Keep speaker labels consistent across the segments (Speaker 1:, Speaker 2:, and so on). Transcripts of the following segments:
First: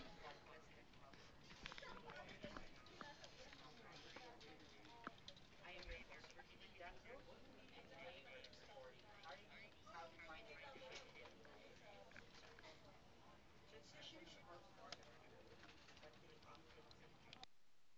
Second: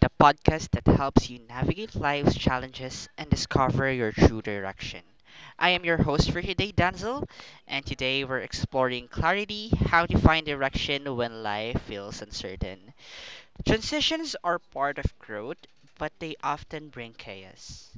Speaker 1: the podcast that helps you navigate life's challenges and discover your true direction. I am your host for today, Danzel, and today we're exploring clarity, how to find direction when life feels uncertain. Transitions are part of growth, but they often bring chaos.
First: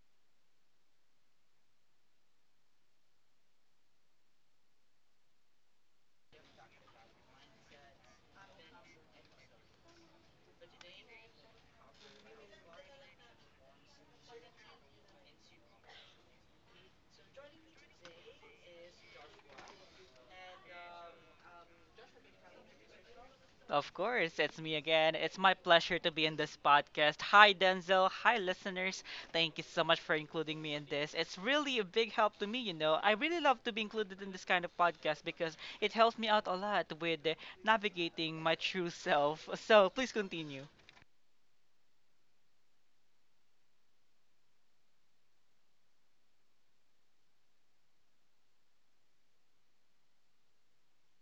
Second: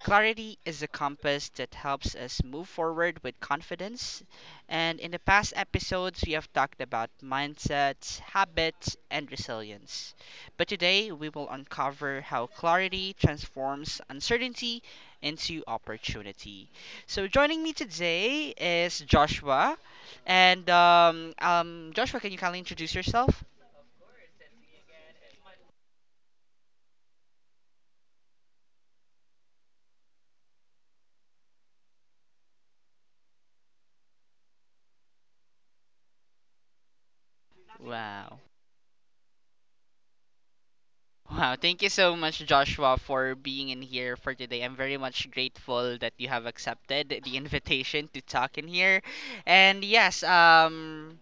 Speaker 1: Clarity is a compass that helps us move forward with confidence. And in the past episodes, we have talked about mindsets, habits, and resilience. But today, we will uncover how clarity transforms uncertainty into opportunity. So, joining me today is Joshua. And Joshua, can you kindly introduce yourself?
Speaker 2: Of course, it's me again. It's my pleasure to be in this podcast. Hi, Denzel. Hi, listeners. Thank you so much for including me in this. It's really a big help to me. I really love to be included in this kind of podcast because it helps me out a lot with
Speaker 1: Wow.
Speaker 2: navigating my true self. So please continue.
Speaker 1: Wow, thank you so much, Joshua, for being in here for today. I'm very much grateful that you have accepted the invitation to talk in here. And yes,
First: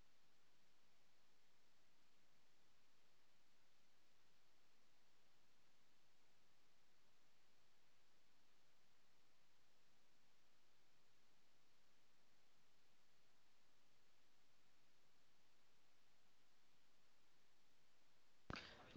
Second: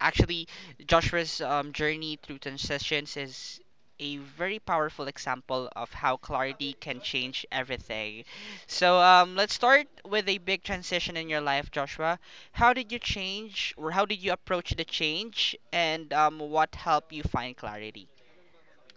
Speaker 1: actually, Joshua's journey through transitions is a very powerful example of how clarity can change everything. So let's start with a big transition in your life, Joshua. How did you change, or how did you approach the change, and what helped you find clarity?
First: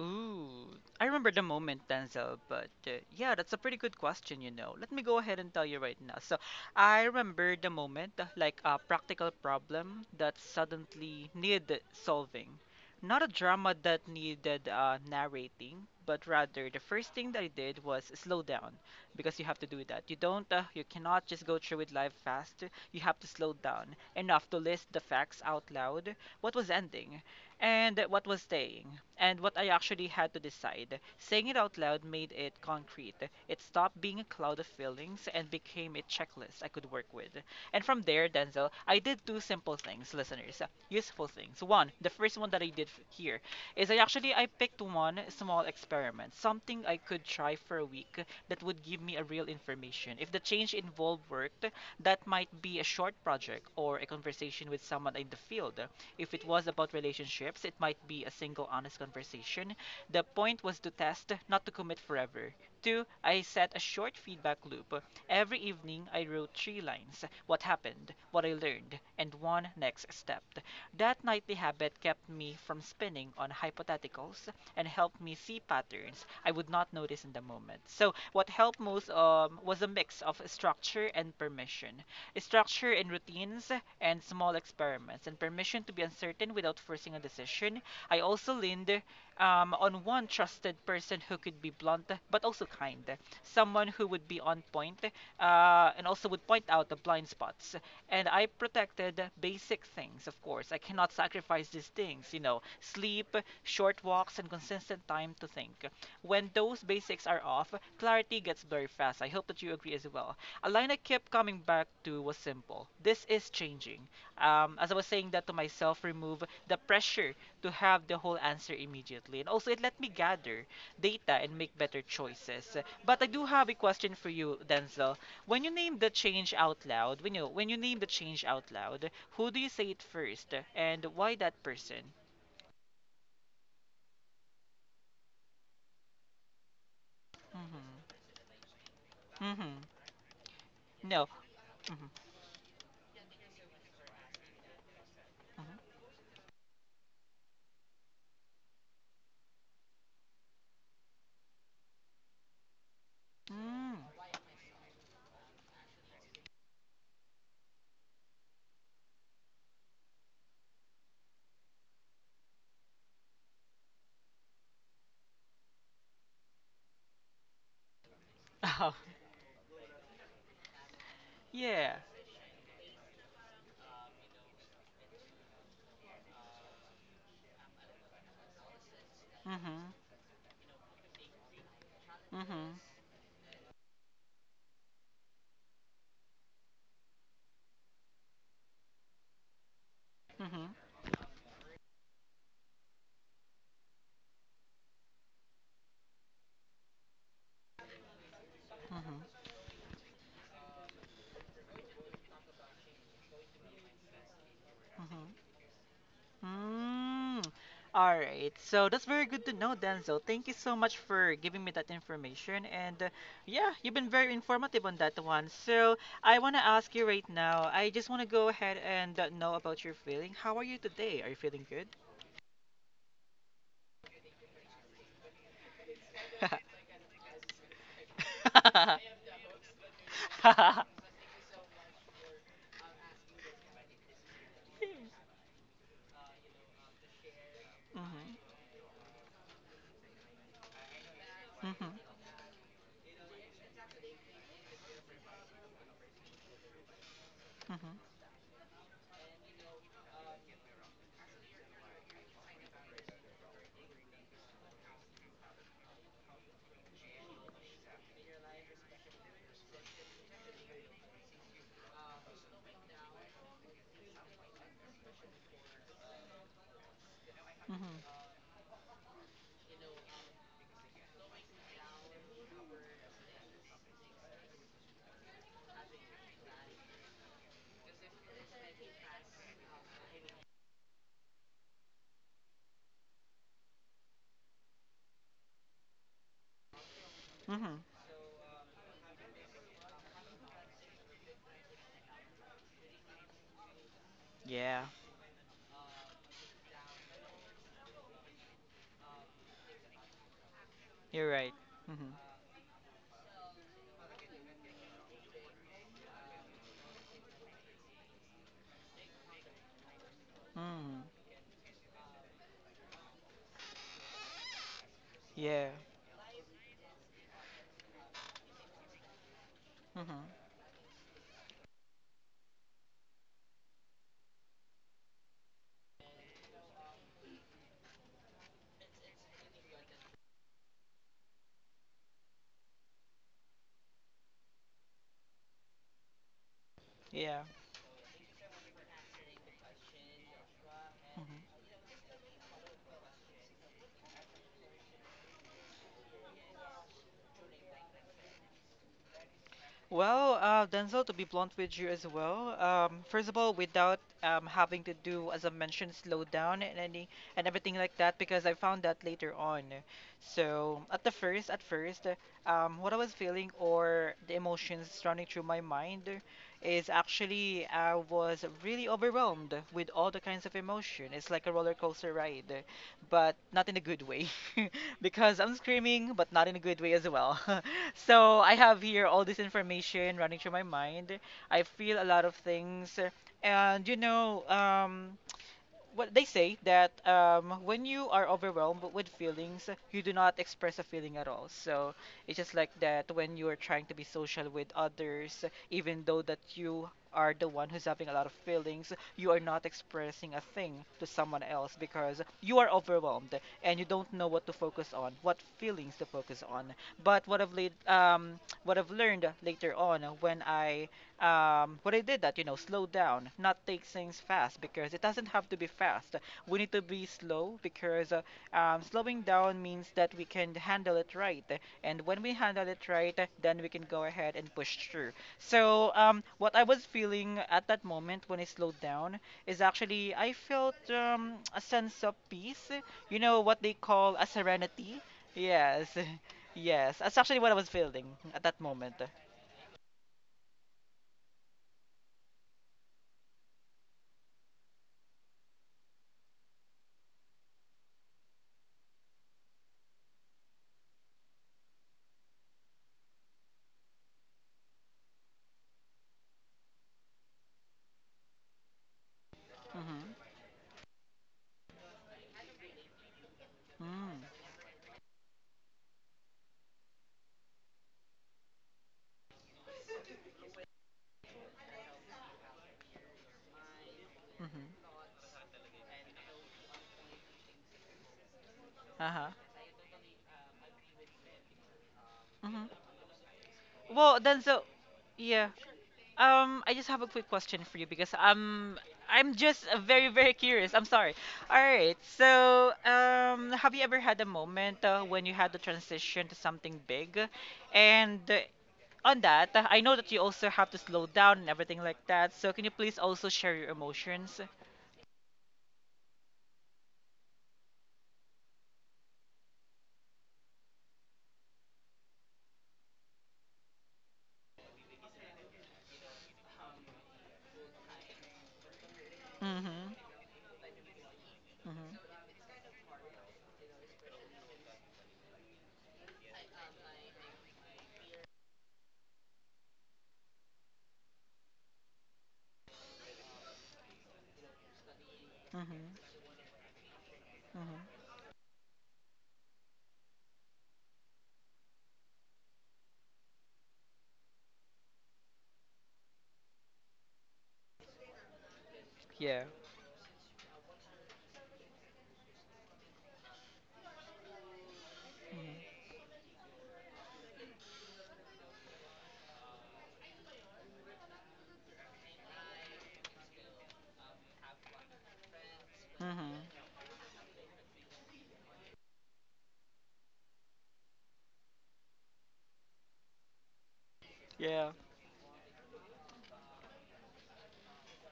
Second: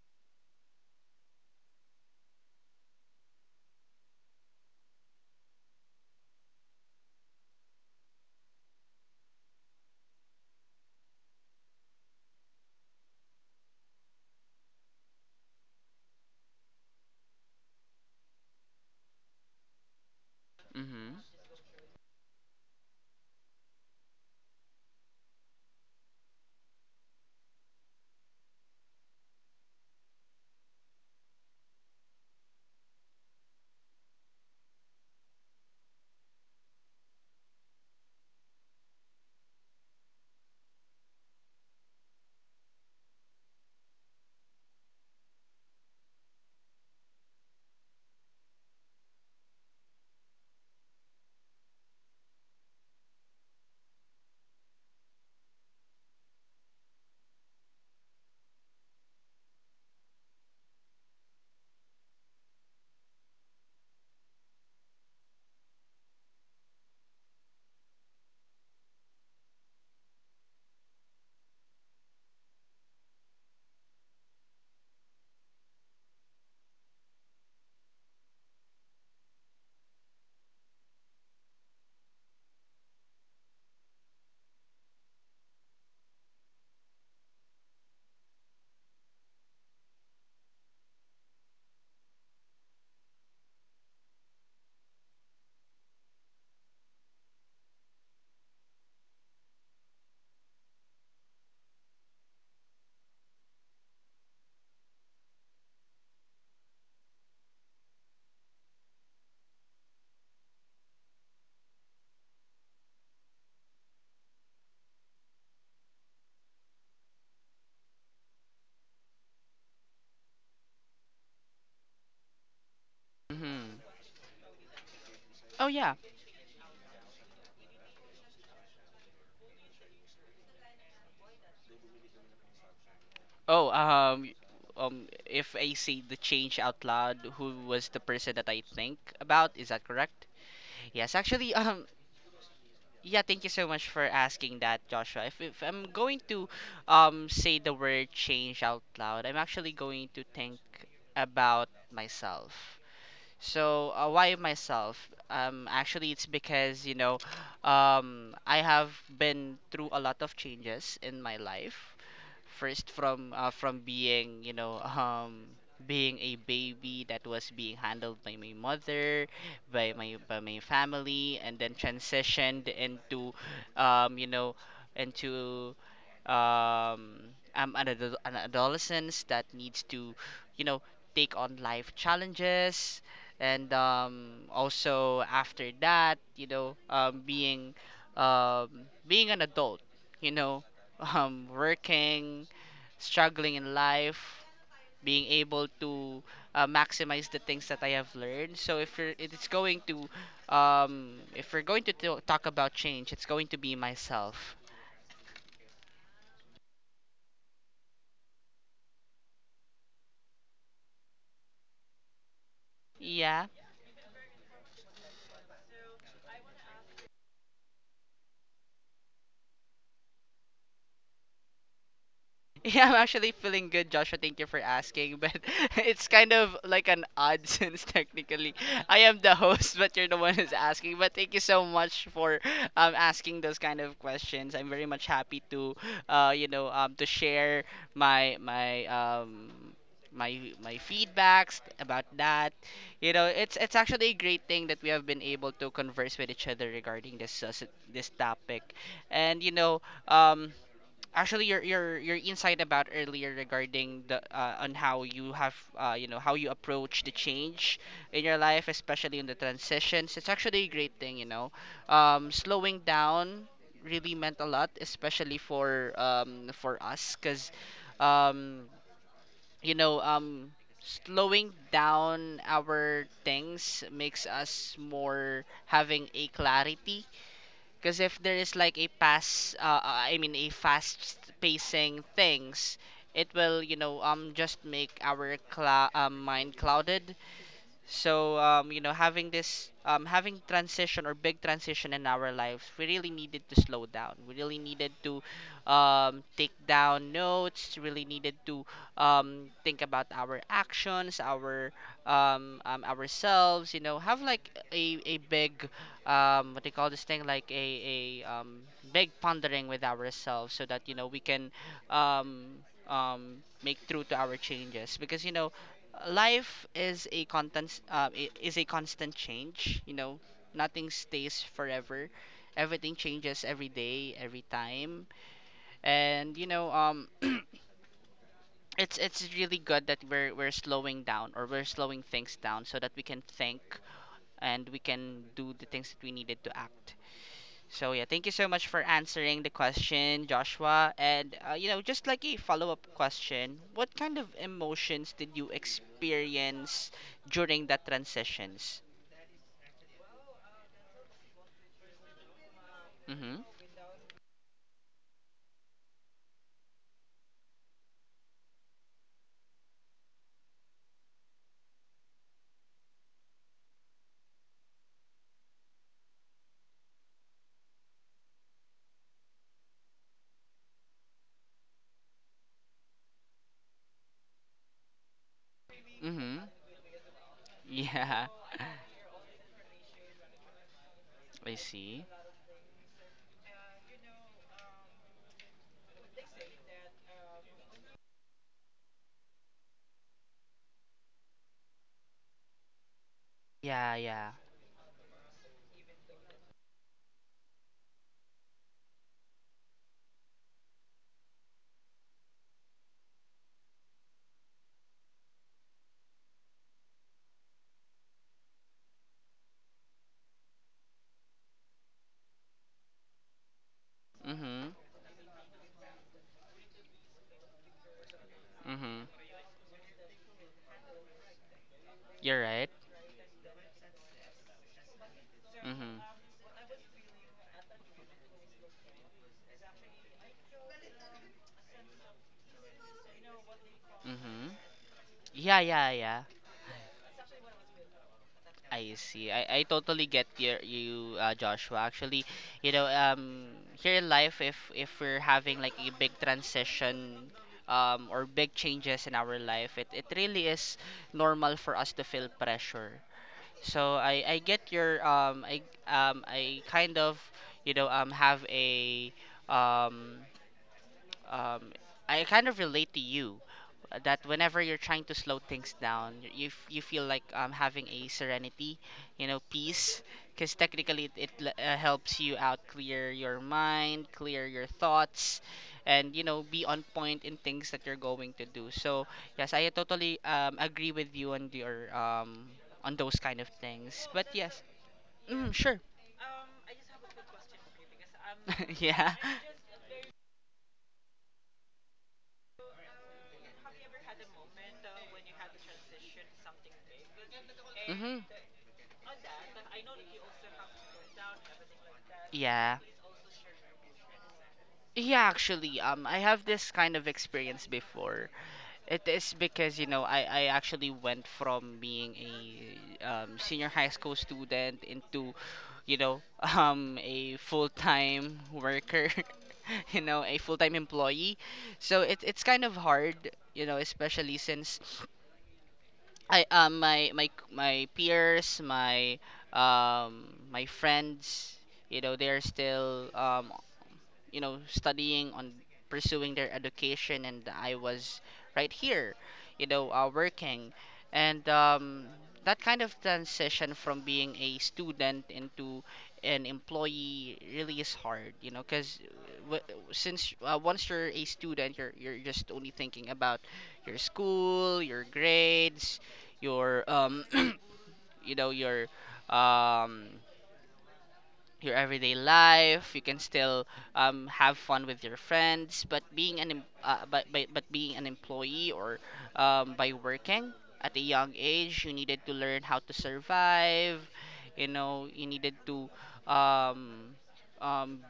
Speaker 2: Ooh, I remember the moment, Denzel, but yeah, that's a pretty good question. Let me go ahead and tell you right now. So, I remember the moment, like a practical problem that suddenly needed solving. Not a drama that needed narrating, but rather the first thing that I did was slow down because you have to do that. You
Speaker 1: Mm-hmm.
Speaker 2: cannot just go through with life fast. You have to slow down enough to list the facts out loud. What was ending? And what was staying and what I actually had to decide. Saying it out loud made it concrete. It stopped being a cloud of feelings and became a checklist I could work with. And from there, Denzel, I did two simple things, listeners, useful things. One, the first one that I did f- here is I actually I picked one small experiment, something I could try for a week that would give me a real information. If the change involved worked, that might be a short project or a conversation with someone in the field. If it was about relationships, it might be a single honest conversation. The point was to test, not to commit forever. Two, I set a short feedback loop. Every evening, I wrote three lines: what happened, what I learned, and one next step. That nightly habit kept me from spinning on hypotheticals and helped me see patterns I would not notice in the moment. So, what helped most was a mix of structure and permission, structure and routines, and small experiments, and permission to be uncertain without forcing a decision. I also leaned on one trusted person who could be blunt but also kind, someone who would be on point and also would point out the blind spots. And I protected basic things, of course. I cannot sacrifice these things, sleep, short walks, and consistent time to think. When those basics are off, clarity gets very fast. I hope that you agree as well. A line I kept coming back to was simple. This is changing. As I was saying that to myself, remove the pressure to have the whole answer immediately. And also, it let me gather data and make better choices. But I do have a
Speaker 1: Mm-hmm.
Speaker 2: question for you, Denzel. When
Speaker 1: Oh
Speaker 2: you
Speaker 1: yeah.
Speaker 2: name the change out loud, when you name the change out loud, who do you say it first, and why that person?
Speaker 1: Oh if I say the change out loud, who was the
Speaker 2: Mm-hmm.
Speaker 1: person that I think about? Is
Speaker 2: Mm-hmm.
Speaker 1: that correct? Yes,
Speaker 2: No.
Speaker 1: actually,
Speaker 2: Mm-hmm.
Speaker 1: yeah, thank you so much for asking that, Joshua. If I'm
Speaker 2: Mm-hmm.
Speaker 1: going to say the word change out loud, I'm actually going to think about myself. So
Speaker 2: Mm.
Speaker 1: why myself? Actually, it's because I have been through a lot of changes in my life. First from being, being a baby that was being handled by my
Speaker 2: Oh,
Speaker 1: mother, by my family, and then
Speaker 2: yeah.
Speaker 1: transitioned into um you know into, I'm an, an adolescence that needs
Speaker 2: Mm-hmm.
Speaker 1: to, you know take on life
Speaker 2: Mm-hmm.
Speaker 1: challenges, and also after that, being, being an adult, you know
Speaker 2: Mm-hmm.
Speaker 1: working, struggling in life, being able to, maximize the things that I have learned. So if you're, it-
Speaker 2: Mm-hmm.
Speaker 1: it's going to, if we're going to talk about change, it's going to be myself.
Speaker 2: Mhm. Mm. All right. So that's very good to know, Denzel. Thank you so much for giving me that information. And
Speaker 1: Yeah.
Speaker 2: yeah, you've been very informative on that one. So I want to ask you right now. I just want to go ahead and know about your feeling. How are you today? Are you feeling good?
Speaker 1: Yeah, I'm actually feeling good, Joshua. Thank you for asking. But it's kind of like an odd, since technically I am the host, but you're the one who's asking. But thank you so much for asking those kind of questions. I'm very much happy to, to share my
Speaker 2: Mhm.
Speaker 1: my um my feedbacks
Speaker 2: Mhm.
Speaker 1: about that. You know, it's actually a great thing that we have been able to converse with each other regarding this uh, s-
Speaker 2: Mhm.
Speaker 1: this topic, and, you know, um actually, your insight about earlier regarding the on how you have, you know, how you approach the change in your life, especially in the transitions, it's actually a great thing. You know, slowing down really meant a lot, especially for us, because,
Speaker 2: Mhm.
Speaker 1: um, you know um, slowing down our things makes us more having a clarity, because if there is like a I mean, a fast pacing things, it will, just make our mind clouded.
Speaker 2: Mhm.
Speaker 1: So, you know, having this having transition or big transition in our lives, we really needed to slow down. We really
Speaker 2: Yeah,
Speaker 1: needed to, take down notes. Really needed to, think about our actions,
Speaker 2: you're right. Mhm.
Speaker 1: ourselves. You know, have like a big, what they call this thing, like a big pondering with ourselves, so that, you
Speaker 2: Mhm.
Speaker 1: know, we can, um, make through to our changes, because, you know,
Speaker 2: Yeah.
Speaker 1: life is a constant change. You know,
Speaker 2: Mhm.
Speaker 1: nothing stays forever. Everything changes every day, every time. And, you know, it's really good that we're slowing down, or we're slowing things down, so that we can think, and we can do the things that we needed to act.
Speaker 2: Yeah.
Speaker 1: So yeah, thank you so much for answering the question, Joshua. And,
Speaker 2: Mm-hmm.
Speaker 1: you know, just like a follow-up question, what kind of emotions did you experience during that transitions?
Speaker 2: Well, Denzel, to be blunt with you as well, first of
Speaker 1: Mhm.
Speaker 2: all, without having to do, as I mentioned, slow down and any and everything like that, because I found that later on. So at the first, what I was feeling or the emotions running through my mind is actually I was really overwhelmed with all the kinds of emotion. It's like a roller coaster ride, but not in a good way, because I'm screaming, but
Speaker 1: Mhm.
Speaker 2: not in a good way as well.
Speaker 1: Yeah.
Speaker 2: So I have here all this information running through my mind.
Speaker 1: I
Speaker 2: I feel a
Speaker 1: see.
Speaker 2: lot of things, and what they say that when you are overwhelmed with feelings, you do not express a feeling at all. So it's just like that. When you are trying to
Speaker 1: Yeah,
Speaker 2: be
Speaker 1: yeah.
Speaker 2: social with others, even though that you are the one who's having a lot of feelings, you are not expressing a thing to someone else because you are overwhelmed and you don't know what to focus on, what feelings to focus on. But what I've learned later on when I what I did that, slow down, not take things fast
Speaker 1: Mhm.
Speaker 2: because it doesn't have to be fast. We need to be slow because
Speaker 1: Mhm.
Speaker 2: slowing down means that we can handle it right. And when we
Speaker 1: You're
Speaker 2: handle
Speaker 1: right.
Speaker 2: it right, then we can go ahead and push through. So,
Speaker 1: Mhm.
Speaker 2: what I was feeling at that moment when I slowed down is actually I felt a sense of peace, what they call a
Speaker 1: Mhm.
Speaker 2: serenity.
Speaker 1: Yeah,
Speaker 2: Yes,
Speaker 1: yeah, yeah.
Speaker 2: yes, that's actually what I was feeling at that moment.
Speaker 1: I see. I totally get your you Joshua. Actually, you know, here in life, if we're having like a big transition, or big changes in our life, it really is normal for us to feel pressure. So I get your, I, I kind of, you know, have a,
Speaker 2: Hmm.
Speaker 1: um um, I kind of relate to you,
Speaker 2: Mm.
Speaker 1: that whenever you're trying to slow things down, you feel like, having a serenity, you know, peace, because technically it helps you out, clear your mind, clear your
Speaker 2: Mm-hmm.
Speaker 1: thoughts, and, you know, be on point in things that you're going to do. So
Speaker 2: Uh-huh.
Speaker 1: yes, I totally, agree with you on your,
Speaker 2: Hmm.
Speaker 1: on those kind of things.
Speaker 2: Well,
Speaker 1: But
Speaker 2: then so
Speaker 1: yes,
Speaker 2: yeah.
Speaker 1: mm, sure,
Speaker 2: I just have a quick question for you because
Speaker 1: yeah.
Speaker 2: I'm just very very curious. I'm sorry. All right. So, have you ever had a moment when you had to transition to something big? And
Speaker 1: Mm-hmm.
Speaker 2: on that, I know that you also have to slow down and everything like that. So, can you
Speaker 1: Yeah.
Speaker 2: please also share your emotions?
Speaker 1: Yeah, actually, I have this kind of experience before. It is because, you know, I actually went from being a, senior high school student into, you know, a full-time worker,
Speaker 2: Mhm.
Speaker 1: you know, a full-time employee. So
Speaker 2: Mhm.
Speaker 1: it's kind of hard, you know, especially since I, my peers, my friends, you know, they're still, you know, studying, on
Speaker 2: Mhm.
Speaker 1: pursuing their education, and I
Speaker 2: Mhm.
Speaker 1: was right here, you know, working. And, that kind of transition from being a student into an employee really is hard, you know, because
Speaker 2: Yeah.
Speaker 1: w- since, once you're a student, you're just only thinking about your school, your
Speaker 2: Mhm.
Speaker 1: grades, your, you know, um your everyday life. You can still, have fun with your friends, but
Speaker 2: Mhm.
Speaker 1: being an em- but being an employee, or, by working at a young age, you needed to learn how to survive. You
Speaker 2: Yeah.
Speaker 1: know, you needed to. Um, um,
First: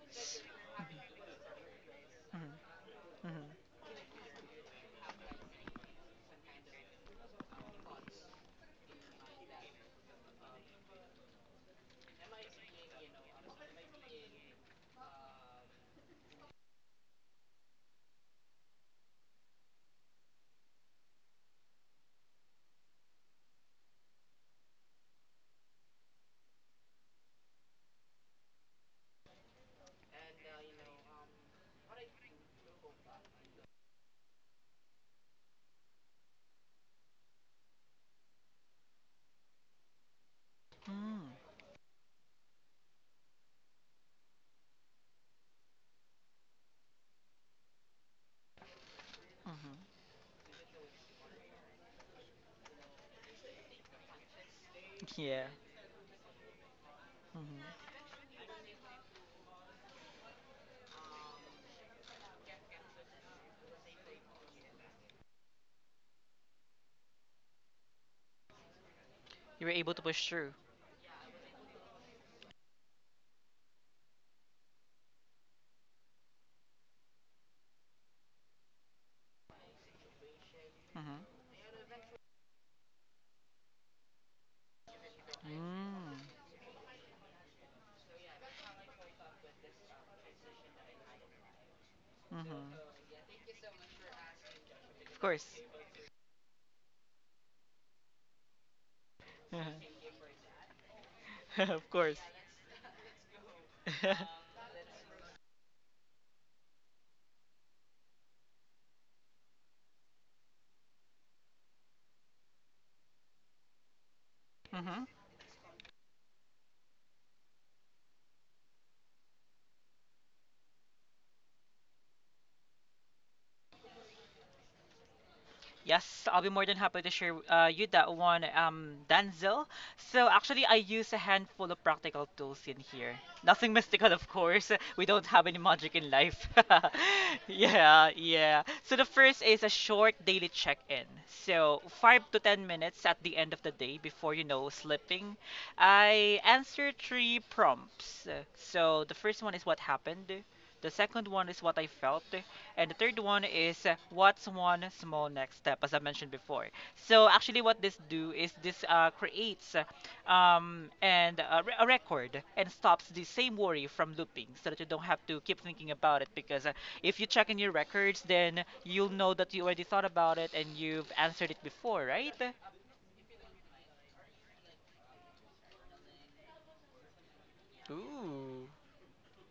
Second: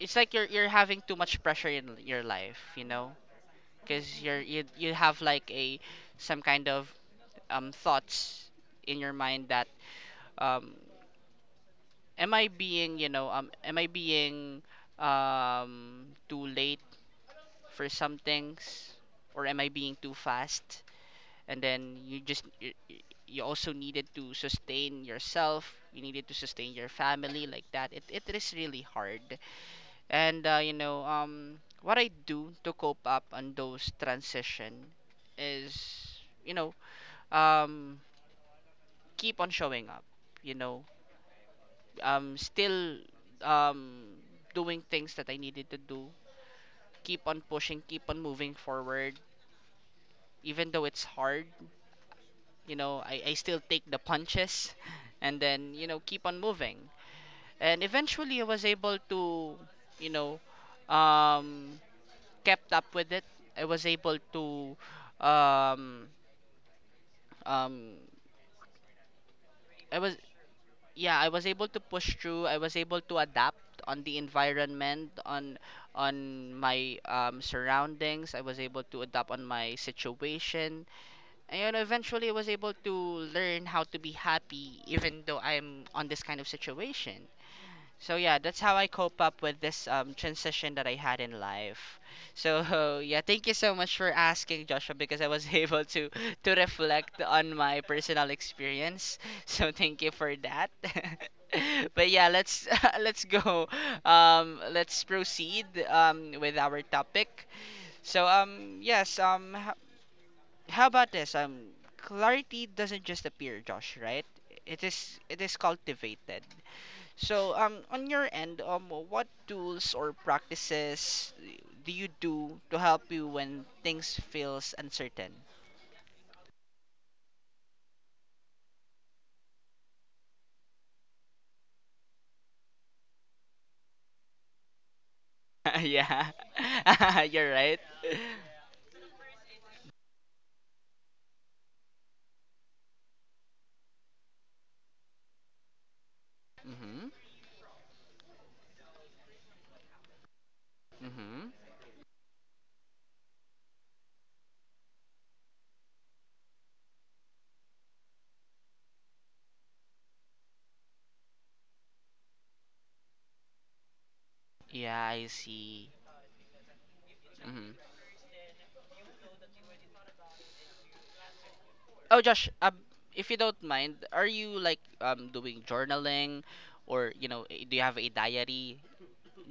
Speaker 1: it's like you're having too much pressure in your
Speaker 2: Mhm.
Speaker 1: life. You know,
Speaker 2: Mhm.
Speaker 1: because you have like a, some kind of, thoughts in your mind, that, um am I being, you know, am I being, too late for some things, or am I being too fast? And then you just you also needed to sustain yourself. You needed to sustain your family like that. It is really hard. And, you know, what I do to cope up on those transition is, you know, um, keep on showing up. You know,
Speaker 2: Mm.
Speaker 1: still, um, doing things that I needed to do. Keep on pushing, keep on moving forward.
Speaker 2: Mhm.
Speaker 1: Even though it's hard, you know, I still take the punches and
Speaker 2: Yeah.
Speaker 1: then, you know, keep on moving. And
Speaker 2: Hmm.
Speaker 1: eventually I was able to, you know, um, kept up with it. I was able to, um, um,
Speaker 2: You were able
Speaker 1: I
Speaker 2: to
Speaker 1: was
Speaker 2: push through.
Speaker 1: yeah I was able to push through. I was able to adapt on the environment, on my, surroundings. I was able to adapt on my situation,
Speaker 2: Mm-hmm.
Speaker 1: and eventually I was able to learn how to be happy, even though I'm on
Speaker 2: Mm.
Speaker 1: this kind of situation. So yeah, that's how I cope up with this, transition that I had in life.
Speaker 2: Hmm.
Speaker 1: So yeah, thank you so much for asking, Joshua, because
Speaker 2: Of
Speaker 1: I was
Speaker 2: course.
Speaker 1: able to reflect on my personal experience. So thank you for that.
Speaker 2: Of
Speaker 1: But
Speaker 2: course.
Speaker 1: yeah, let's let's go. Let's proceed, with our topic. So, yes. How about this? Clarity doesn't just appear, Josh. Right? It
Speaker 2: Hmm.
Speaker 1: is it is cultivated. So, on your end, what tools or practices do you do to help you when things feels uncertain?
Speaker 2: Yes, I'll be more than happy to share you that one, Danzel. So actually, I use a handful of practical tools in here. Nothing mystical, of course. We don't have any magic in
Speaker 1: Yeah,
Speaker 2: life.
Speaker 1: you're right.
Speaker 2: Yeah, yeah. So the first is a short daily check-in. So 5 to 10 minutes at the end of the day before you know sleeping, I answer
Speaker 1: Mhm,
Speaker 2: three prompts. So the first one is what happened. The second one
Speaker 1: mhm.
Speaker 2: is what I felt. And the third one is what's one small next step, as I mentioned before. So actually, what this do is this creates and a, re- a record and stops the same worry from looping, so that you
Speaker 1: Yeah,
Speaker 2: don't have
Speaker 1: I
Speaker 2: to keep
Speaker 1: see.
Speaker 2: thinking about it. Because if you check in your
Speaker 1: Mhm.
Speaker 2: records, then you'll know that you already thought about it and you've answered it before,
Speaker 1: Oh,
Speaker 2: right?
Speaker 1: Josh, if you don't mind, are you like, doing journaling, or, you know, do you have a
Speaker 2: Ooh,
Speaker 1: diary?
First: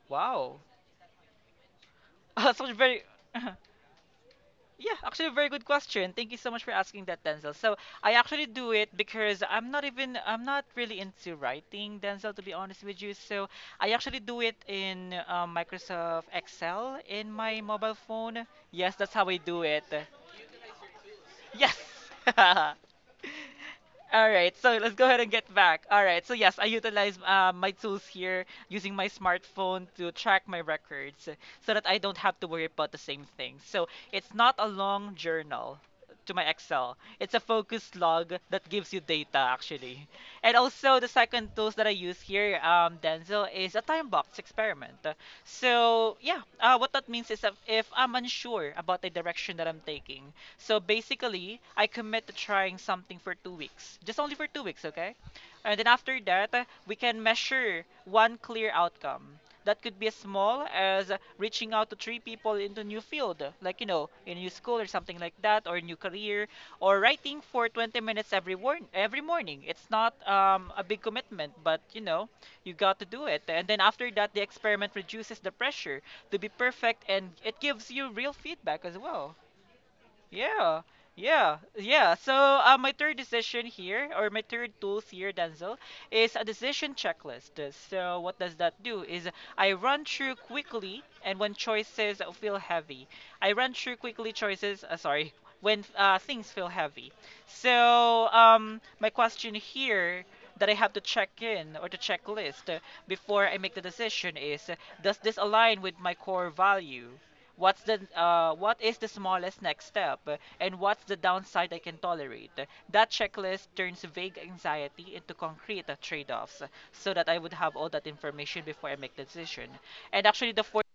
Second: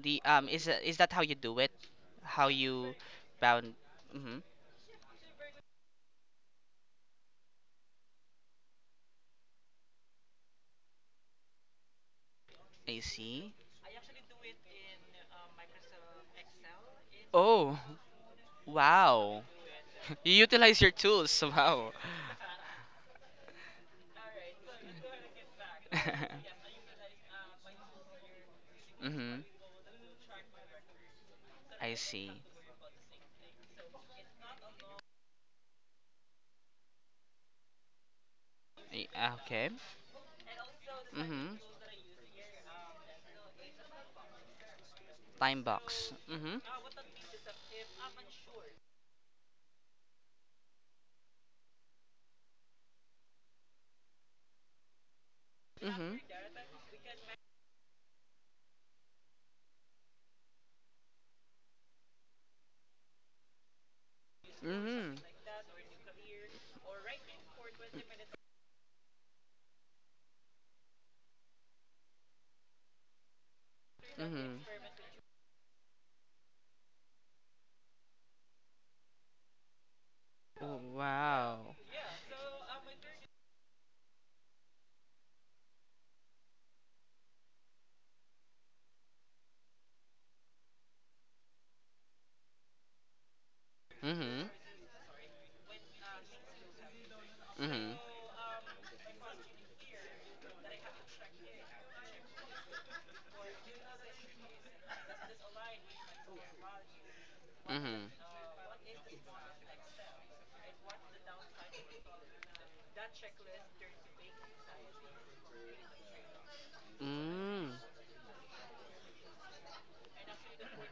Speaker 2: wow.
Speaker 1: Is that how you do it? How
Speaker 2: That's
Speaker 1: you
Speaker 2: very.
Speaker 1: bound? Mhm.
Speaker 2: Yeah, actually, a very good question. Thank you so much for asking that, Denzel. So I actually do it because I'm not really into writing, Denzel, to be honest
Speaker 1: I
Speaker 2: with you. So
Speaker 1: see.
Speaker 2: I actually do it in Microsoft Excel in my
Speaker 1: Oh,
Speaker 2: mobile phone. Yes, that's how I
Speaker 1: wow.
Speaker 2: do it.
Speaker 1: You utilize your tools
Speaker 2: Yes.
Speaker 1: somehow.
Speaker 2: All right, so let's go ahead and get back. All right, so yes,
Speaker 1: Mm-hmm.
Speaker 2: I utilize my tools here using my smartphone to track my records so that
Speaker 1: I
Speaker 2: I don't have
Speaker 1: see.
Speaker 2: to worry about the same thing. So it's not a long journal to my Excel. It's a focus log that gives you data
Speaker 1: Okay.
Speaker 2: actually. And also the second
Speaker 1: Mm-hmm.
Speaker 2: tools that I use here, Denzel, is a time box experiment.
Speaker 1: Time box.
Speaker 2: So yeah,
Speaker 1: Mm-hmm.
Speaker 2: what that means is that if I'm unsure about the direction that I'm taking, so basically, I commit to trying something for 2 weeks, just only for 2 weeks, okay? And then
Speaker 1: Mm-hmm.
Speaker 2: after that, we can measure one clear outcome. That could be as small as reaching out to three people into new field, like you know, in a new school or
Speaker 1: Mm-hmm.
Speaker 2: something like that, or a new career, or writing for 20 minutes every morning. It's not a big commitment, but you know, you got to do it. And then after that, the
Speaker 1: Mm-hmm.
Speaker 2: experiment reduces the pressure to be perfect, and it gives you real feedback as well.
Speaker 1: Oh,
Speaker 2: Yeah, yeah,
Speaker 1: wow.
Speaker 2: yeah. So my third decision here, or my third tool here, Denzel, is a decision checklist. So what does that do? Is I run through quickly, and when choices feel heavy, I run through quickly
Speaker 1: Mm-hmm.
Speaker 2: choices. Sorry, when things feel heavy.
Speaker 1: Mm-hmm.
Speaker 2: So, my question here that I have to check in or to checklist before I make the decision is, does this align with my core value? What's the
Speaker 1: Mm-hmm.
Speaker 2: uh, what is the smallest next step, and what's the downside I can tolerate? That checklist turns vague anxiety into concrete trade-offs, so that I would have
Speaker 1: Mm-hmm.
Speaker 2: all that information before I make the decision. And actually, the fourth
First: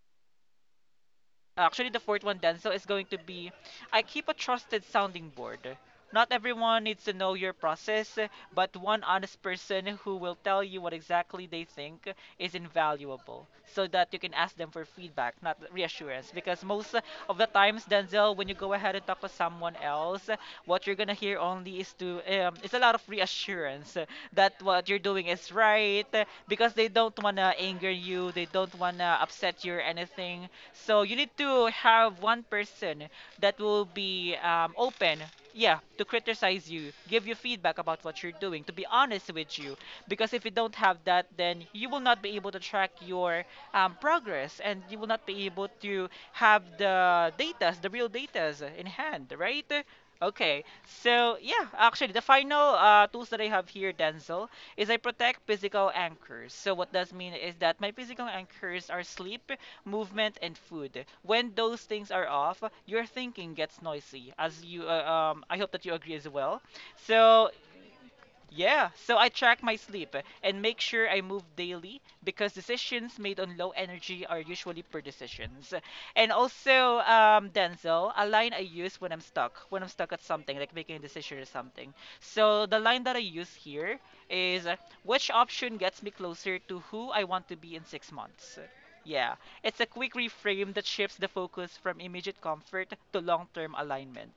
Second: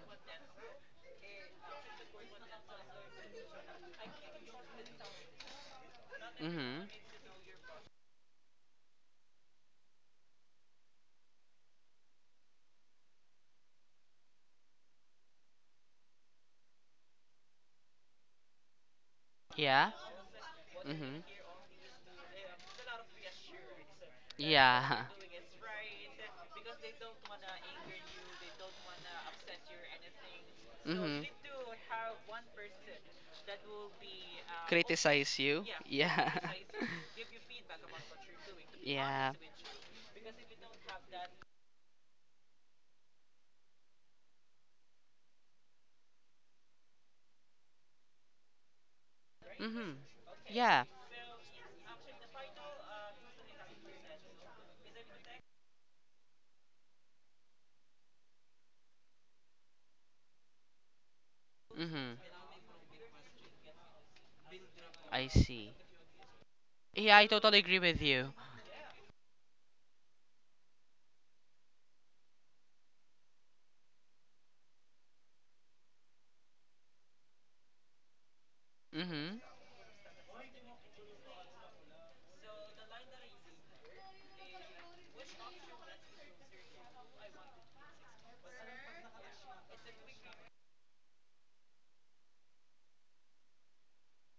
Speaker 2: actually the fourth one, Denzel, is going to be, I keep a trusted sounding board. Not everyone
Speaker 1: Mm-hmm.
Speaker 2: needs to know your process, but one honest person who will tell you what exactly they think is invaluable so that you can ask them for feedback, not reassurance. Because most of the times, Denzel, when you go ahead and talk to someone
Speaker 1: Yeah.
Speaker 2: else, what you're gonna
Speaker 1: Mm-hmm.
Speaker 2: hear only is to it's a lot of reassurance that what you're
Speaker 1: Yeah.
Speaker 2: doing is right because they don't wanna anger you, they don't wanna upset you or anything. So you
Speaker 1: Mm-hmm.
Speaker 2: need to have one person that will be open,
Speaker 1: Criticize you.
Speaker 2: yeah, to
Speaker 1: Yeah.
Speaker 2: criticize you, give you feedback about what you're doing, to be honest
Speaker 1: Yeah.
Speaker 2: with you, because if you don't have that, then you will not be able to track your progress, and you will not be able to have the data, the real data in hand, right?
Speaker 1: Mm-hmm.
Speaker 2: Okay,
Speaker 1: Yeah.
Speaker 2: so yeah, actually the final tools that I have here, Denzel, is I protect physical anchors. So what does mean is that my physical anchors are sleep, movement, and food. When those things
Speaker 1: Mm-hmm.
Speaker 2: are off, your thinking gets noisy.
Speaker 1: I
Speaker 2: I hope
Speaker 1: see.
Speaker 2: that you agree as well.
Speaker 1: Yeah, I
Speaker 2: So
Speaker 1: totally agree with you.
Speaker 2: yeah, so I track my sleep and make sure I move daily because decisions made on low energy are usually poor decisions. And also, Denzel, a line I use
Speaker 1: Mm-hmm.
Speaker 2: when I'm stuck at something, like making a decision or something. So the line that I use here is which option gets me closer to who I want to be in 6 months? Yeah, it's a quick reframe that shifts the focus from immediate comfort to long term alignment.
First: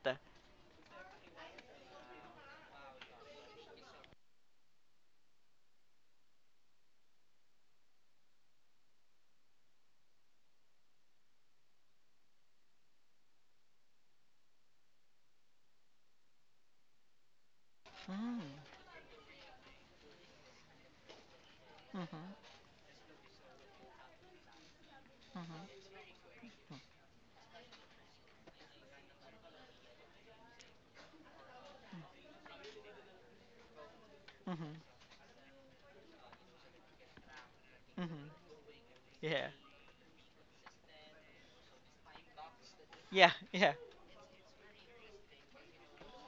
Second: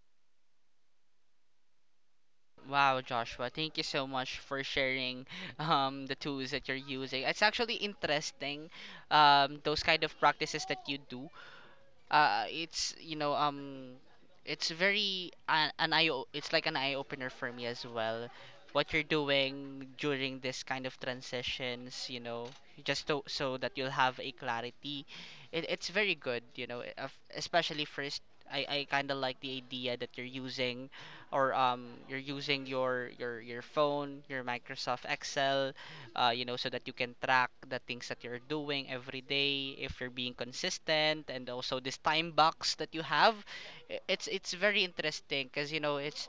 Speaker 1: Wow, Joshua, thank you so much for sharing, the tools that you're using. It's actually interesting. Those kind of practices that you do, it's you know it's very an it's like an eye opener for me as well,
Speaker 2: Mm.
Speaker 1: what you're doing during this kind of transitions, you know,
Speaker 2: hmm
Speaker 1: so that you'll have a clarity. it,
Speaker 2: hmm
Speaker 1: it's very good, you know, especially first. I kind of like the idea that you're using, or you're using your your phone, your
Speaker 2: hmm
Speaker 1: Microsoft Excel, you know, so that you can track the things that you're
Speaker 2: hmm
Speaker 1: doing every
Speaker 2: Yeah.
Speaker 1: day, if you're being consistent, and also this time box that you
Speaker 2: Yeah,
Speaker 1: have.
Speaker 2: yeah,
Speaker 1: It's very interesting because you know it's,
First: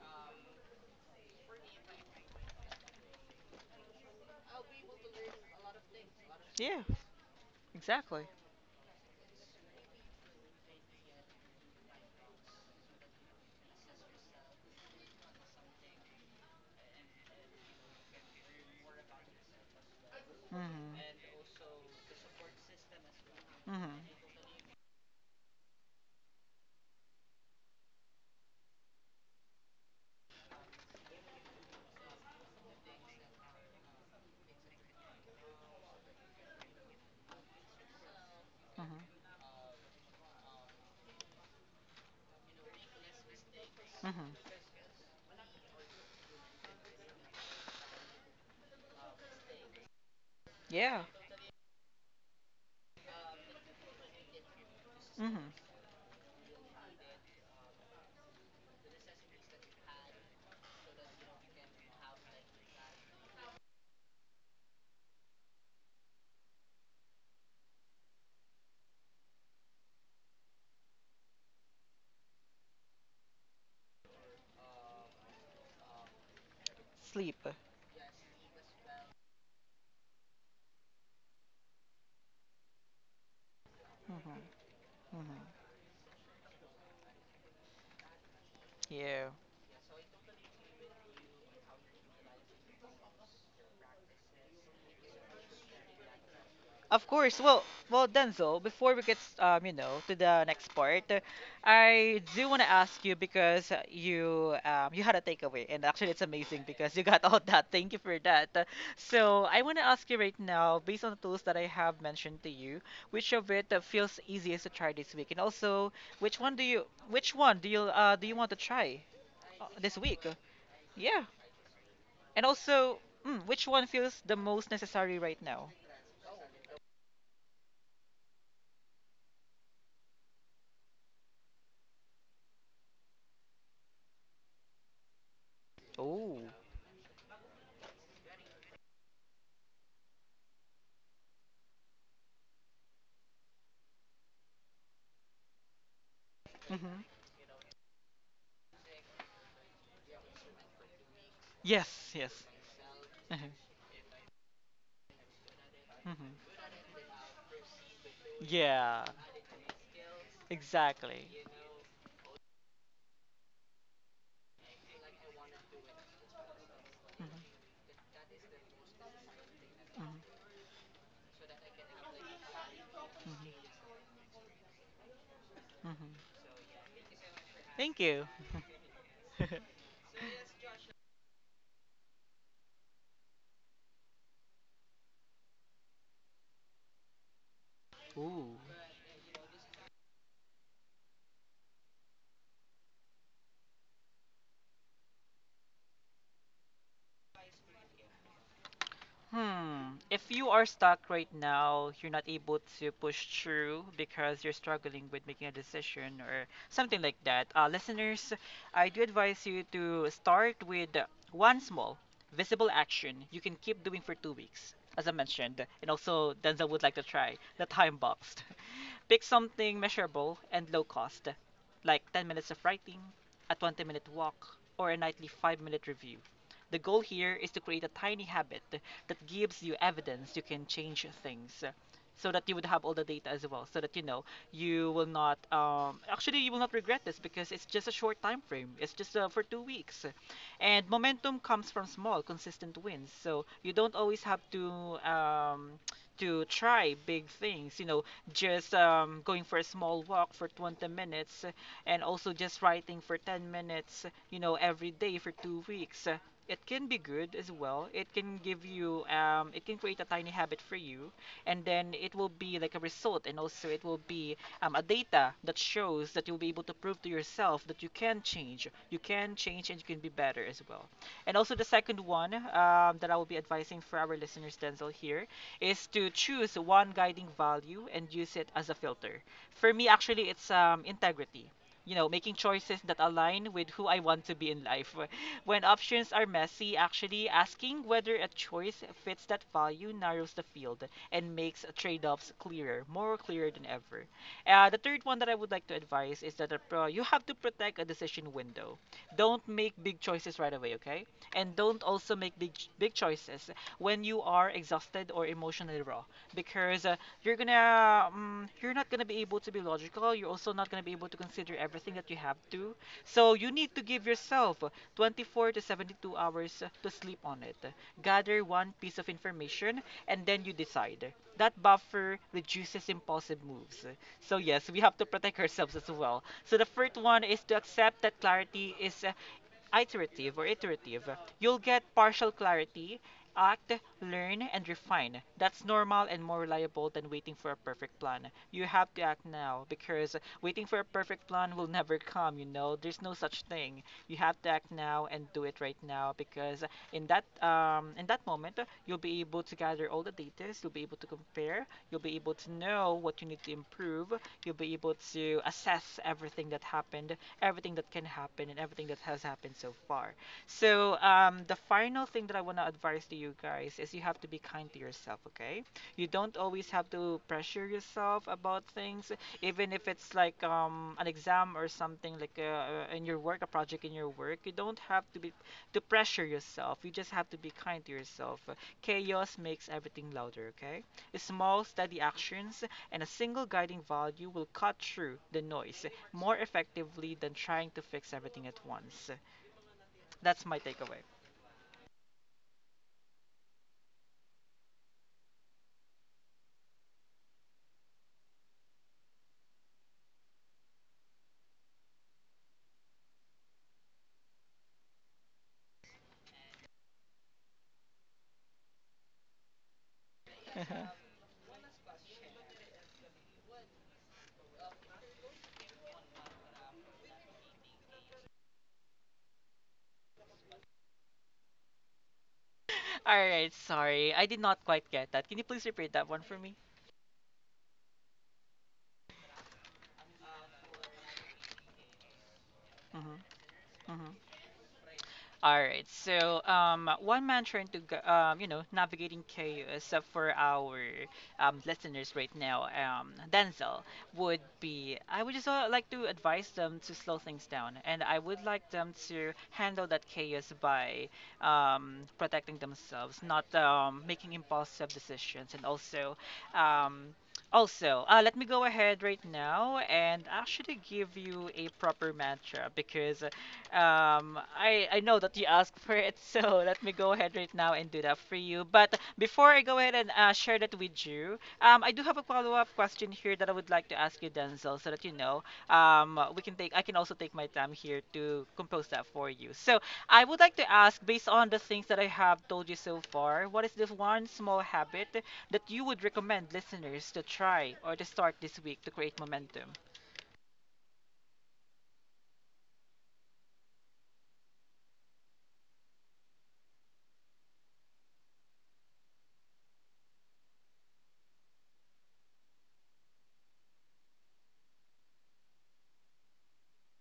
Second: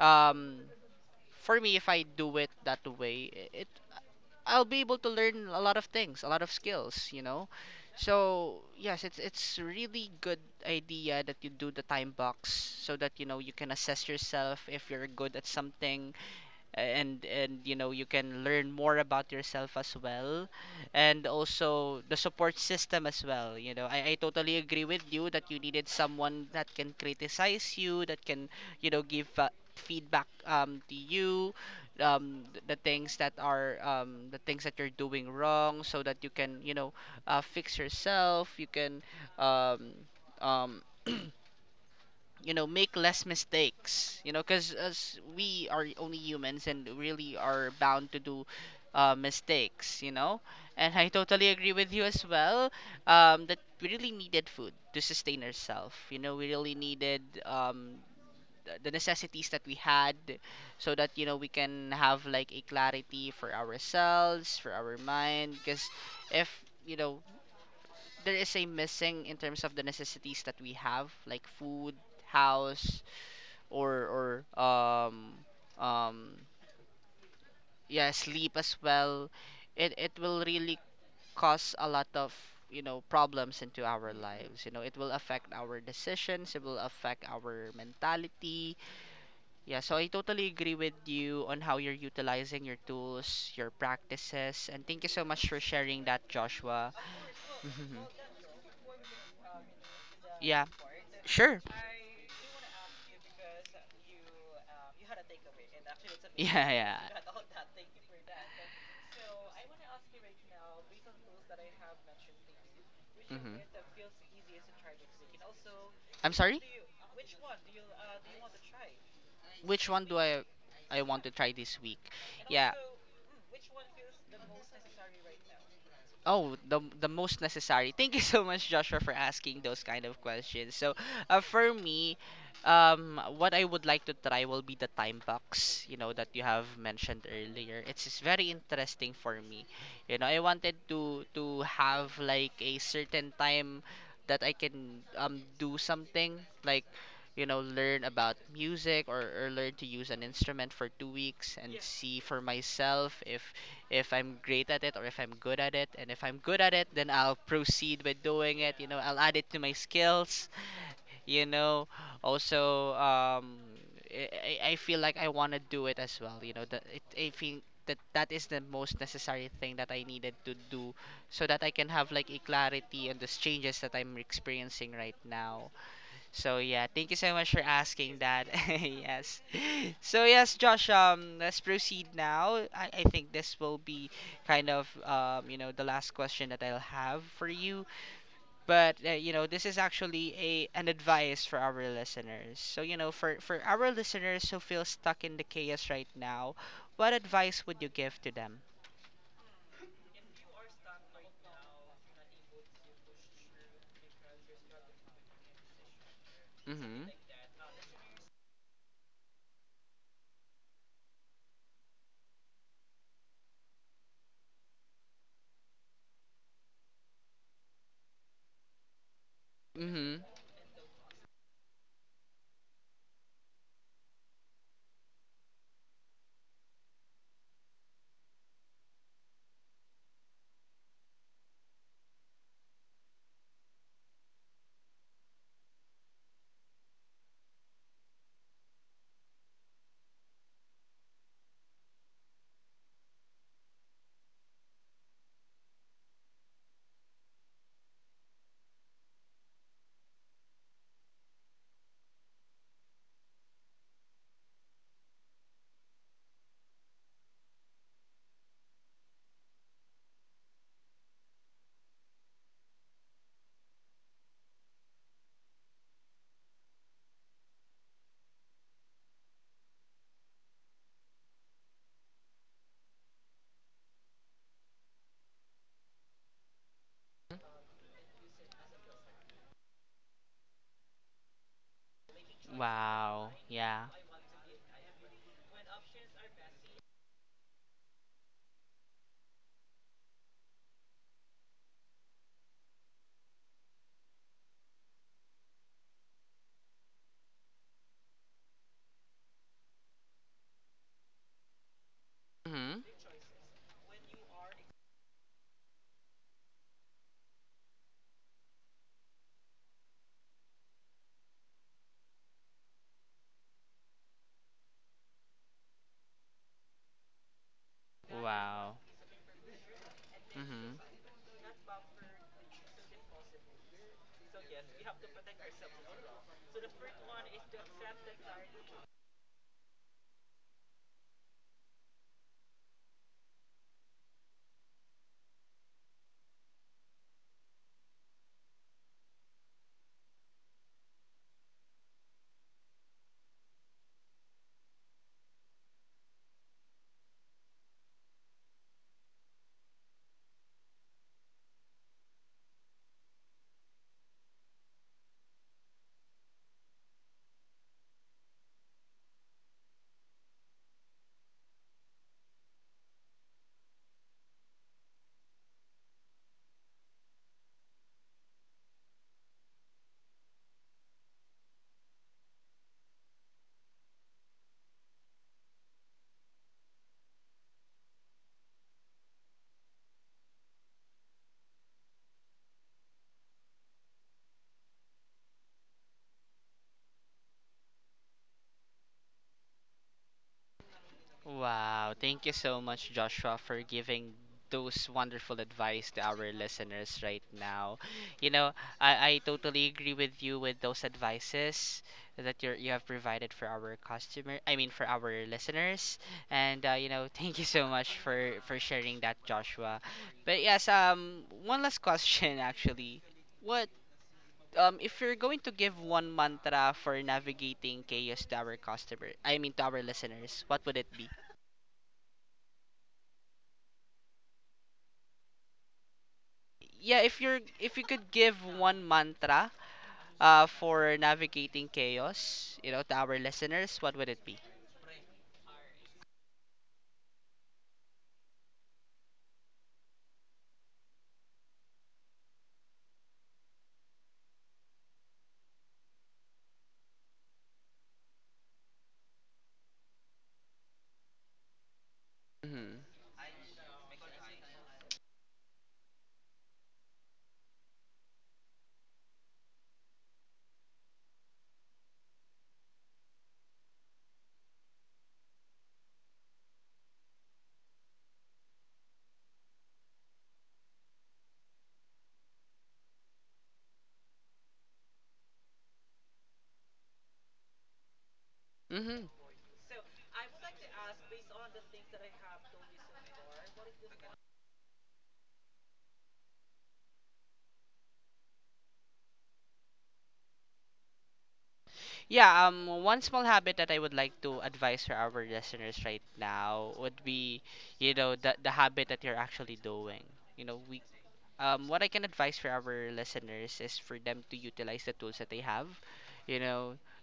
Speaker 1: um for me if I do it that way, I- it I'll be able to learn a lot of things, a lot of
Speaker 2: yeah,
Speaker 1: skills.
Speaker 2: exactly.
Speaker 1: So yes, it's really good idea that you do the time box, so that you know you can assess yourself if you're good at something, and you know you can learn more about yourself as well. And
Speaker 2: Mm-hmm,
Speaker 1: also the support system as well, you know,
Speaker 2: mm-hmm,
Speaker 1: I totally agree with you that you needed someone that can criticize you, that can you know give feedback to you, the things that are the things that you're doing wrong, so that you can you know fix yourself, you
Speaker 2: mm-hmm,
Speaker 1: can um, um, you know make less mistakes, you know,
Speaker 2: mm-hmm.
Speaker 1: because as we are only humans and really are bound to do mistakes, you know. And
Speaker 2: Yeah,
Speaker 1: I totally agree with you as well, that we really needed food to sustain
Speaker 2: mm-hmm.
Speaker 1: ourselves, you know we really needed the necessities that we had, so that you know we can have like a clarity for ourselves, for our mind. Because if, you know, there is a missing in terms of the necessities that we have, like food, house, or um
Speaker 2: Sleep.
Speaker 1: yeah, sleep as well, it will really cause a lot of, you know, problems into our lives. You
Speaker 2: Mm-hmm,
Speaker 1: know, it will
Speaker 2: mm-hmm.
Speaker 1: affect our decisions, it will affect our mentality.
Speaker 2: Yeah.
Speaker 1: Yeah, so I totally agree with you on how you're utilizing your tools, your practices, and thank you so much for sharing that, Joshua.
Speaker 2: Of course. Well,
Speaker 1: Mhm.
Speaker 2: well, Denzel, before we get, you know, to the
Speaker 1: Yeah,
Speaker 2: next part,
Speaker 1: sure.
Speaker 2: I do want to ask you because you, you had a takeaway, and actually, it's amazing
Speaker 1: Yeah,
Speaker 2: because
Speaker 1: yeah.
Speaker 2: you got all that. Thank you for that. So I want to ask you right now, based on the tools that I have mentioned to you, which of
Speaker 1: Mhm.
Speaker 2: it feels easiest to try this week, and also
Speaker 1: I'm
Speaker 2: which one
Speaker 1: sorry?
Speaker 2: do you, which one do you want to try
Speaker 1: Which
Speaker 2: this
Speaker 1: one do
Speaker 2: week?
Speaker 1: I want
Speaker 2: Yeah,
Speaker 1: to try this week?
Speaker 2: and
Speaker 1: Yeah.
Speaker 2: also, which one feels the most necessary right now?
Speaker 1: Oh, the most necessary. Thank you so much, Joshua, for asking those kind of questions. So, for me, what I would like to try will be the time box, you know, that
Speaker 2: Oh.
Speaker 1: you have mentioned earlier. It's just very interesting for me. You know, I wanted to have like a certain time that I can do something like, you know, learn about music, or learn to use an instrument for 2 weeks, and
Speaker 2: Yes,
Speaker 1: see for
Speaker 2: yes.
Speaker 1: myself if
Speaker 2: Mhm,
Speaker 1: I'm great at it, or if I'm good at it. And if I'm
Speaker 2: mhm.
Speaker 1: good at it, then I'll proceed with doing it. You know,
Speaker 2: Yeah,
Speaker 1: I'll add it to my skills.
Speaker 2: exactly.
Speaker 1: You know, also, I feel like I want to do it as well. You know, I
Speaker 2: Mhm,
Speaker 1: think that is the most necessary thing that I
Speaker 2: mhm,
Speaker 1: needed to do, so that I can have like a clarity on the
Speaker 2: mhm,
Speaker 1: changes that I'm experiencing right now.
Speaker 2: mhm.
Speaker 1: So yeah, thank you so much for
Speaker 2: Thank
Speaker 1: asking
Speaker 2: you.
Speaker 1: that. Yes. So yes, Josh, let's proceed now. I think this will be kind of you know the last question that I'll have for you.
Speaker 2: Ooh.
Speaker 1: But you know, this is actually a an advice for our listeners. So you know, for our listeners who feel stuck in the chaos right now, what advice would you give to them?
Speaker 2: Hmm. If you are stuck right now, you're not able to push through because you're struggling with making a decision or something
Speaker 1: Mhm.
Speaker 2: like that. Listeners, I do advise you to start with one small, visible action you can keep doing for 2 weeks, as I mentioned, and also Denzel would like to try the time box. Pick something
Speaker 1: Mhm.
Speaker 2: measurable and low cost, like 10 minutes of writing, a 20-minute walk, or a nightly 5-minute review. The goal here is to create a tiny habit that gives you evidence you can change things, so that you would have all the data as well, so that you know you will not actually you will not regret this because it's just a short time frame. It's just for 2 weeks, and momentum comes from small consistent wins, so you don't always have um, to try big things, you know, just going for a small walk for 20 minutes, and also just writing for 10 minutes, you know, every day for 2 weeks. It can be good as well. It can give you, it can create a tiny habit for you, and then it will be like a result, and also it will be a data that shows that you'll be able to prove to yourself that you can change, and you can be better as well. And also the second one, that I will be advising for our listeners, Denzel, here is to choose one guiding value and use it as a filter. For me, actually, it's integrity. You know, making choices that
Speaker 1: Wow.
Speaker 2: align with
Speaker 1: Yeah.
Speaker 2: who I want to be in life. When options are messy, actually asking whether a choice fits that value narrows the field and makes trade-offs clearer, more clearer than ever. The third one that I would like to advise is that you have to protect a decision window. Don't make big choices right away, okay? And don't also make
Speaker 1: Mhm.
Speaker 2: big choices when you are exhausted or emotionally raw because you're gonna you're not gonna be able to be logical, you're also not gonna be able to consider everything that you have to, so you need to give yourself 24 to 72 hours to sleep on it, gather one
Speaker 1: Wow.
Speaker 2: piece of information, and then you
Speaker 1: Mhm.
Speaker 2: decide. That buffer reduces impulsive moves, so yes, we have to protect ourselves as well. So the first one is to accept that clarity is iterative, or iterative, you'll get partial clarity, act, learn, and refine. That's normal and more reliable than waiting for a perfect plan. You have to act now because waiting for a perfect plan will never come, you know. There's no such thing. You have to act now and do it right now because in that moment, you'll be able to gather all the data, you'll be able to compare, you'll be able to know what you need to improve, you'll be able to assess everything that happened, everything that can happen, and everything that has happened so far. So, the final thing that I want to advise to you guys is you have to be kind to yourself, okay? You don't always have to pressure yourself about things, even if it's like an exam or something like in your work, a project in your work. You don't have to be to pressure yourself. You just have to be kind to yourself. Chaos makes everything louder, okay? Small, steady actions and a single guiding value will cut through the noise more effectively than trying to fix everything at once. That's my takeaway.
Speaker 1: Wow, thank you so much, Joshua, for giving those wonderful advice to our listeners right now. You know, I totally agree with you with those advices that you have provided for our customer, I mean for our listeners. And you know, thank you so much for sharing that, Joshua. But yes, one last question actually. What if you're going to give one mantra for navigating chaos to our customer, I mean to our listeners, what would it be?
Speaker 2: All right, sorry. I did not quite get that. Can you please repeat that one for me?
Speaker 1: Yeah, if you're if you could give one mantra for navigating chaos, you know, to
Speaker 2: Mm-hmm,
Speaker 1: our listeners, what would
Speaker 2: mm-hmm.
Speaker 1: it be?
Speaker 2: All right. So, one mantra you know, navigating chaos for our listeners right now, Denzel, would be, I would just like to advise them to slow things down, and I would like them to handle that chaos by protecting
Speaker 1: Mhm.
Speaker 2: themselves, not making impulsive decisions, and also, um, let me go ahead right now and actually give you a proper mantra because. I know that you asked for it, so let me go ahead right now and do that for you. But before I go ahead and share that with you, I do have a follow-up question here that I would like to ask you, Denzel, so that you know, we can take I can also take my time here to compose that
Speaker 1: Mhm.
Speaker 2: for you. So I would like to ask, based on the things that I have told you so far, what is this one small habit that you would recommend listeners to try or to start this week to create momentum?
Speaker 1: Yeah, one small habit that I would like to advise for our listeners right now would be, you know, the habit that you're actually doing. You know, we what I can advise for our listeners is for them to utilize the tools that they have. You know,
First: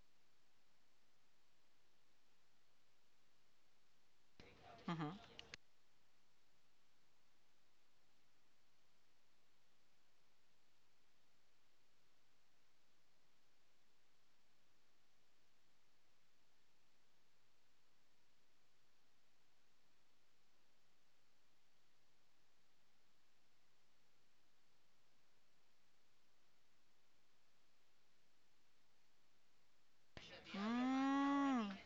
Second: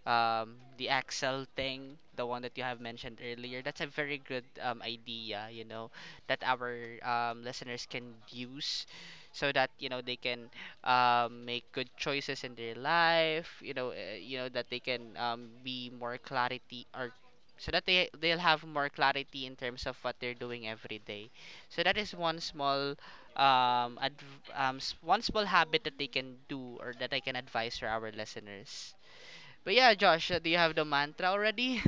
Speaker 1: the Excel thing, the one that you have mentioned earlier, that's a very good idea, you know, that our listeners can use, so that, you know, they can make good choices in their life, you know, that they can be more clarity, or so that they'll have more clarity in terms of what they're doing every day. So that is one small one small habit that they can do, or that I can advise for our listeners. But yeah, Josh, do you have the mantra
Speaker 2: Mm-hmm.
Speaker 1: already?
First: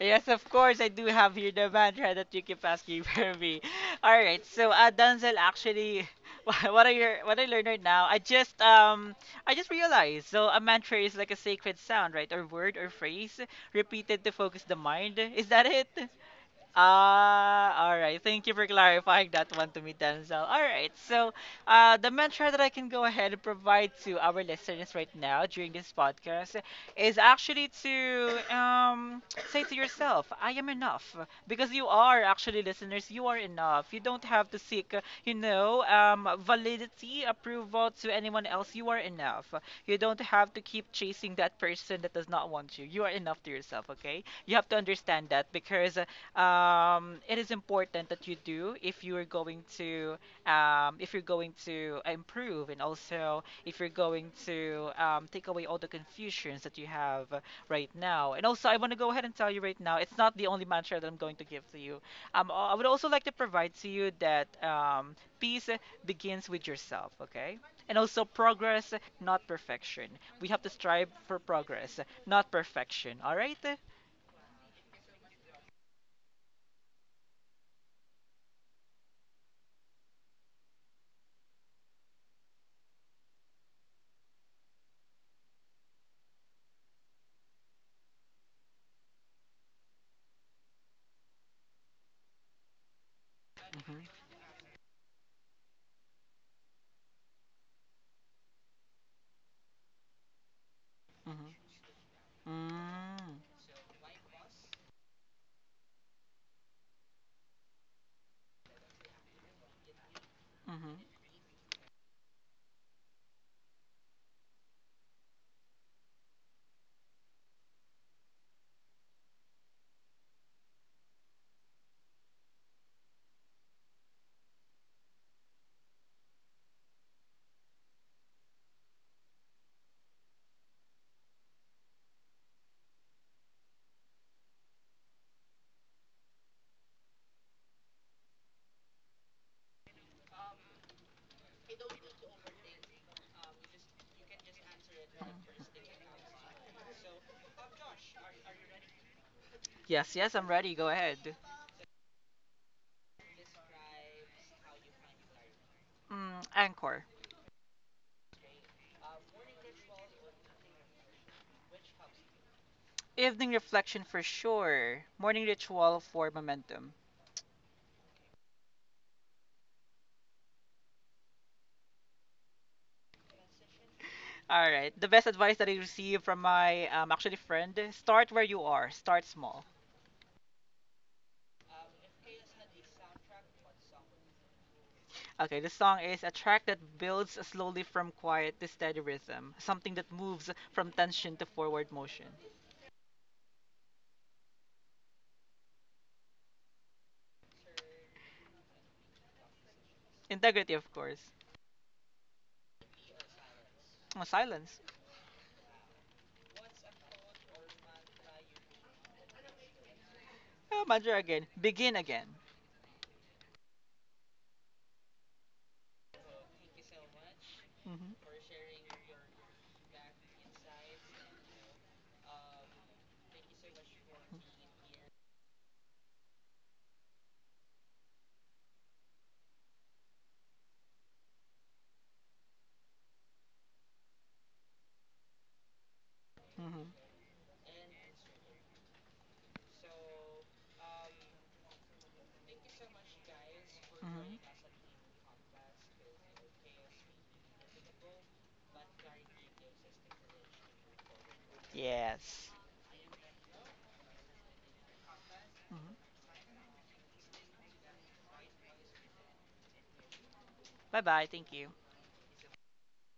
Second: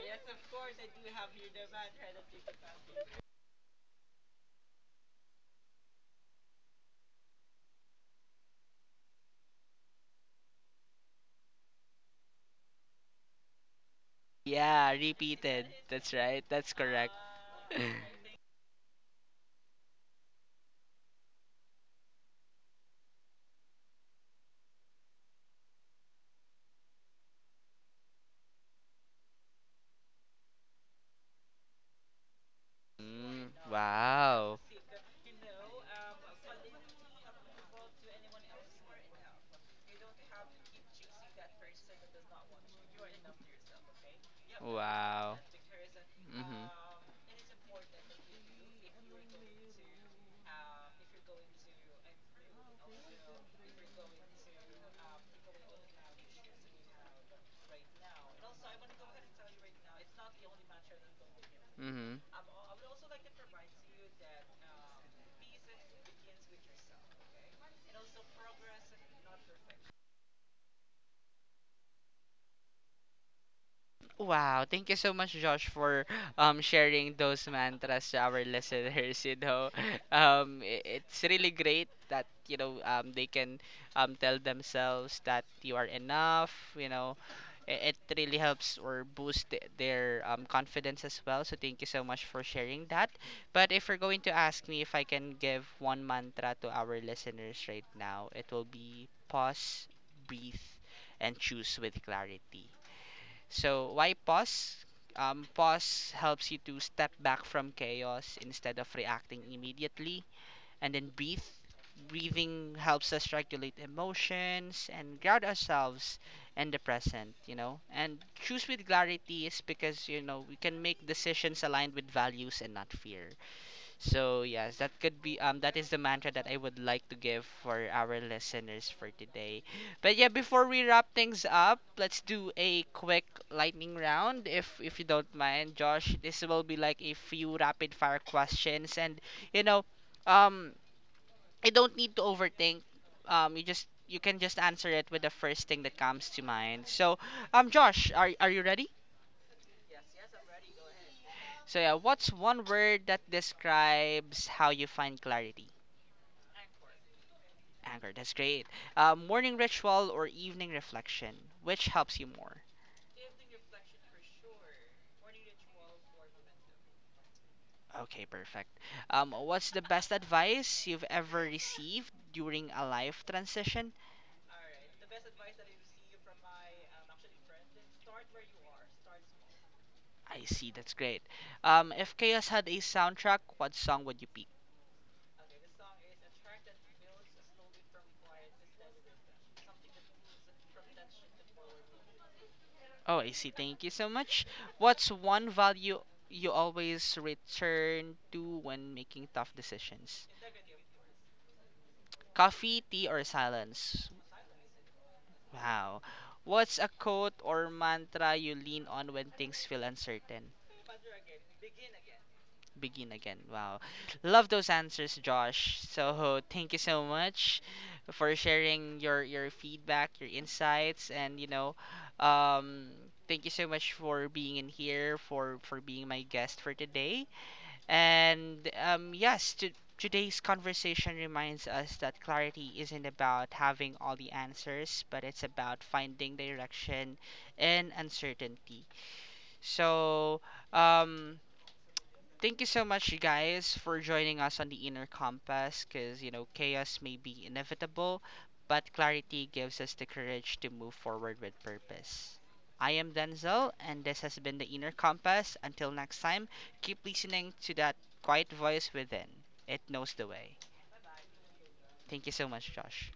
Speaker 2: Yes, of course, I do have here the mantra that you keep asking for me. All right, so Denzel, actually, what I learned right now, I just realized. So a mantra is like a sacred sound, right, or word or phrase repeated to focus the
Speaker 1: Yeah,
Speaker 2: mind. Is that
Speaker 1: repeated.
Speaker 2: it?
Speaker 1: That's right. That's correct.
Speaker 2: Ah, all right. Thank you for clarifying that one to me, Denzel. All right. So, the mantra that I can go ahead and provide to our listeners right now during this podcast is actually to say to yourself, I am enough. Because you are actually listeners, you are
Speaker 1: Mm,
Speaker 2: enough. You don't have to
Speaker 1: wow.
Speaker 2: seek, you know, validity, approval to anyone else. You are enough. You don't have to keep chasing that person that does not want you. You are enough to yourself, okay? You have to understand
Speaker 1: Wow.
Speaker 2: that because
Speaker 1: Mhm.
Speaker 2: it is important that you do if you are going to if you're going to improve, and also if you're going to take away all the confusions that you have right now. And also, I want to go ahead and tell you right now, it's not the only mantra that I'm going to give to you.
Speaker 1: Mhm.
Speaker 2: I would also like to provide to you that, peace begins with yourself, okay? And also, progress, not perfection. We have to strive for progress, not perfection, all right?
Speaker 1: Wow, thank you so much, Josh, for sharing those mantras to our listeners. You know, it's really great that you know they can tell themselves that you are enough. You know, it really helps or boost their confidence as well. So thank you so much for sharing that. But if
Speaker 2: Mhm,
Speaker 1: you're going to ask me if I can give one mantra to our listeners right now, it will be pause, breathe, and
Speaker 2: mhm.
Speaker 1: choose with clarity.
Speaker 2: Mm.
Speaker 1: So why pause? Pause helps you to step back from chaos instead of reacting immediately, and
Speaker 2: Hmm.
Speaker 1: then breathe. Breathing helps us regulate emotions and ground ourselves in the present, you know. And choose with clarity is because, you know, we can make decisions aligned with values and not fear. So yes, that could be that is the mantra that I would like to give for our listeners for today. But yeah, before we wrap things up, let's do a quick lightning round if you don't mind, Josh. This will be like a few rapid fire questions and, you know, um I don't need to overthink. You just you can just answer it with the first thing that comes to mind. So, Josh, are you ready?
Speaker 2: Yes, yes, I'm ready. Go ahead.
Speaker 1: So yeah, what's one word that describes how you find clarity?
Speaker 2: Mm, anchor.
Speaker 1: Anchor, that's great. Morning ritual or evening reflection, which helps you more?
Speaker 2: Evening reflection for sure. Morning ritual for momentum.
Speaker 1: Okay, perfect. What's the best advice you've ever received during a life transition?
Speaker 2: All right. The best advice that I received from my actually friend, start where you are, start small.
Speaker 1: I see, that's great. If Chaos had a soundtrack, what song would you pick?
Speaker 2: Okay, the song is a track that builds slowly from quiet to steady rhythm, something that moves from tension to forward motion.
Speaker 1: Oh, I see, thank you so much. What's one value you always return to when making tough decisions?
Speaker 2: Integrity, of course.
Speaker 1: Coffee, tea, or silence?
Speaker 2: Oh, silence.
Speaker 1: Wow. What's a quote or mantra you lean on when things feel uncertain?
Speaker 2: Oh, mantra again. Begin again.
Speaker 1: Begin again. Wow. Love those answers, Josh. So thank you so much
Speaker 2: Hmm.
Speaker 1: for sharing your feedback, your insights, and you know, um, thank you so much for being in here, for being my guest for today. And yes, today's conversation reminds us that clarity isn't about having all the answers, but it's about finding
Speaker 2: Hmm.
Speaker 1: direction in uncertainty. So, um, thank you so much, you guys, for
Speaker 2: Mhm.
Speaker 1: joining us on the Inner Compass because, you know, chaos may be inevitable, but clarity gives us the courage to move forward with purpose.
Speaker 2: Yes.
Speaker 1: I am Denzel, and this has been the Inner Compass. Until
Speaker 2: Mhm.
Speaker 1: next time, keep listening to that quiet voice within, it knows the way.
Speaker 2: Bye bye. Thank you.
Speaker 1: Thank you so much, Josh.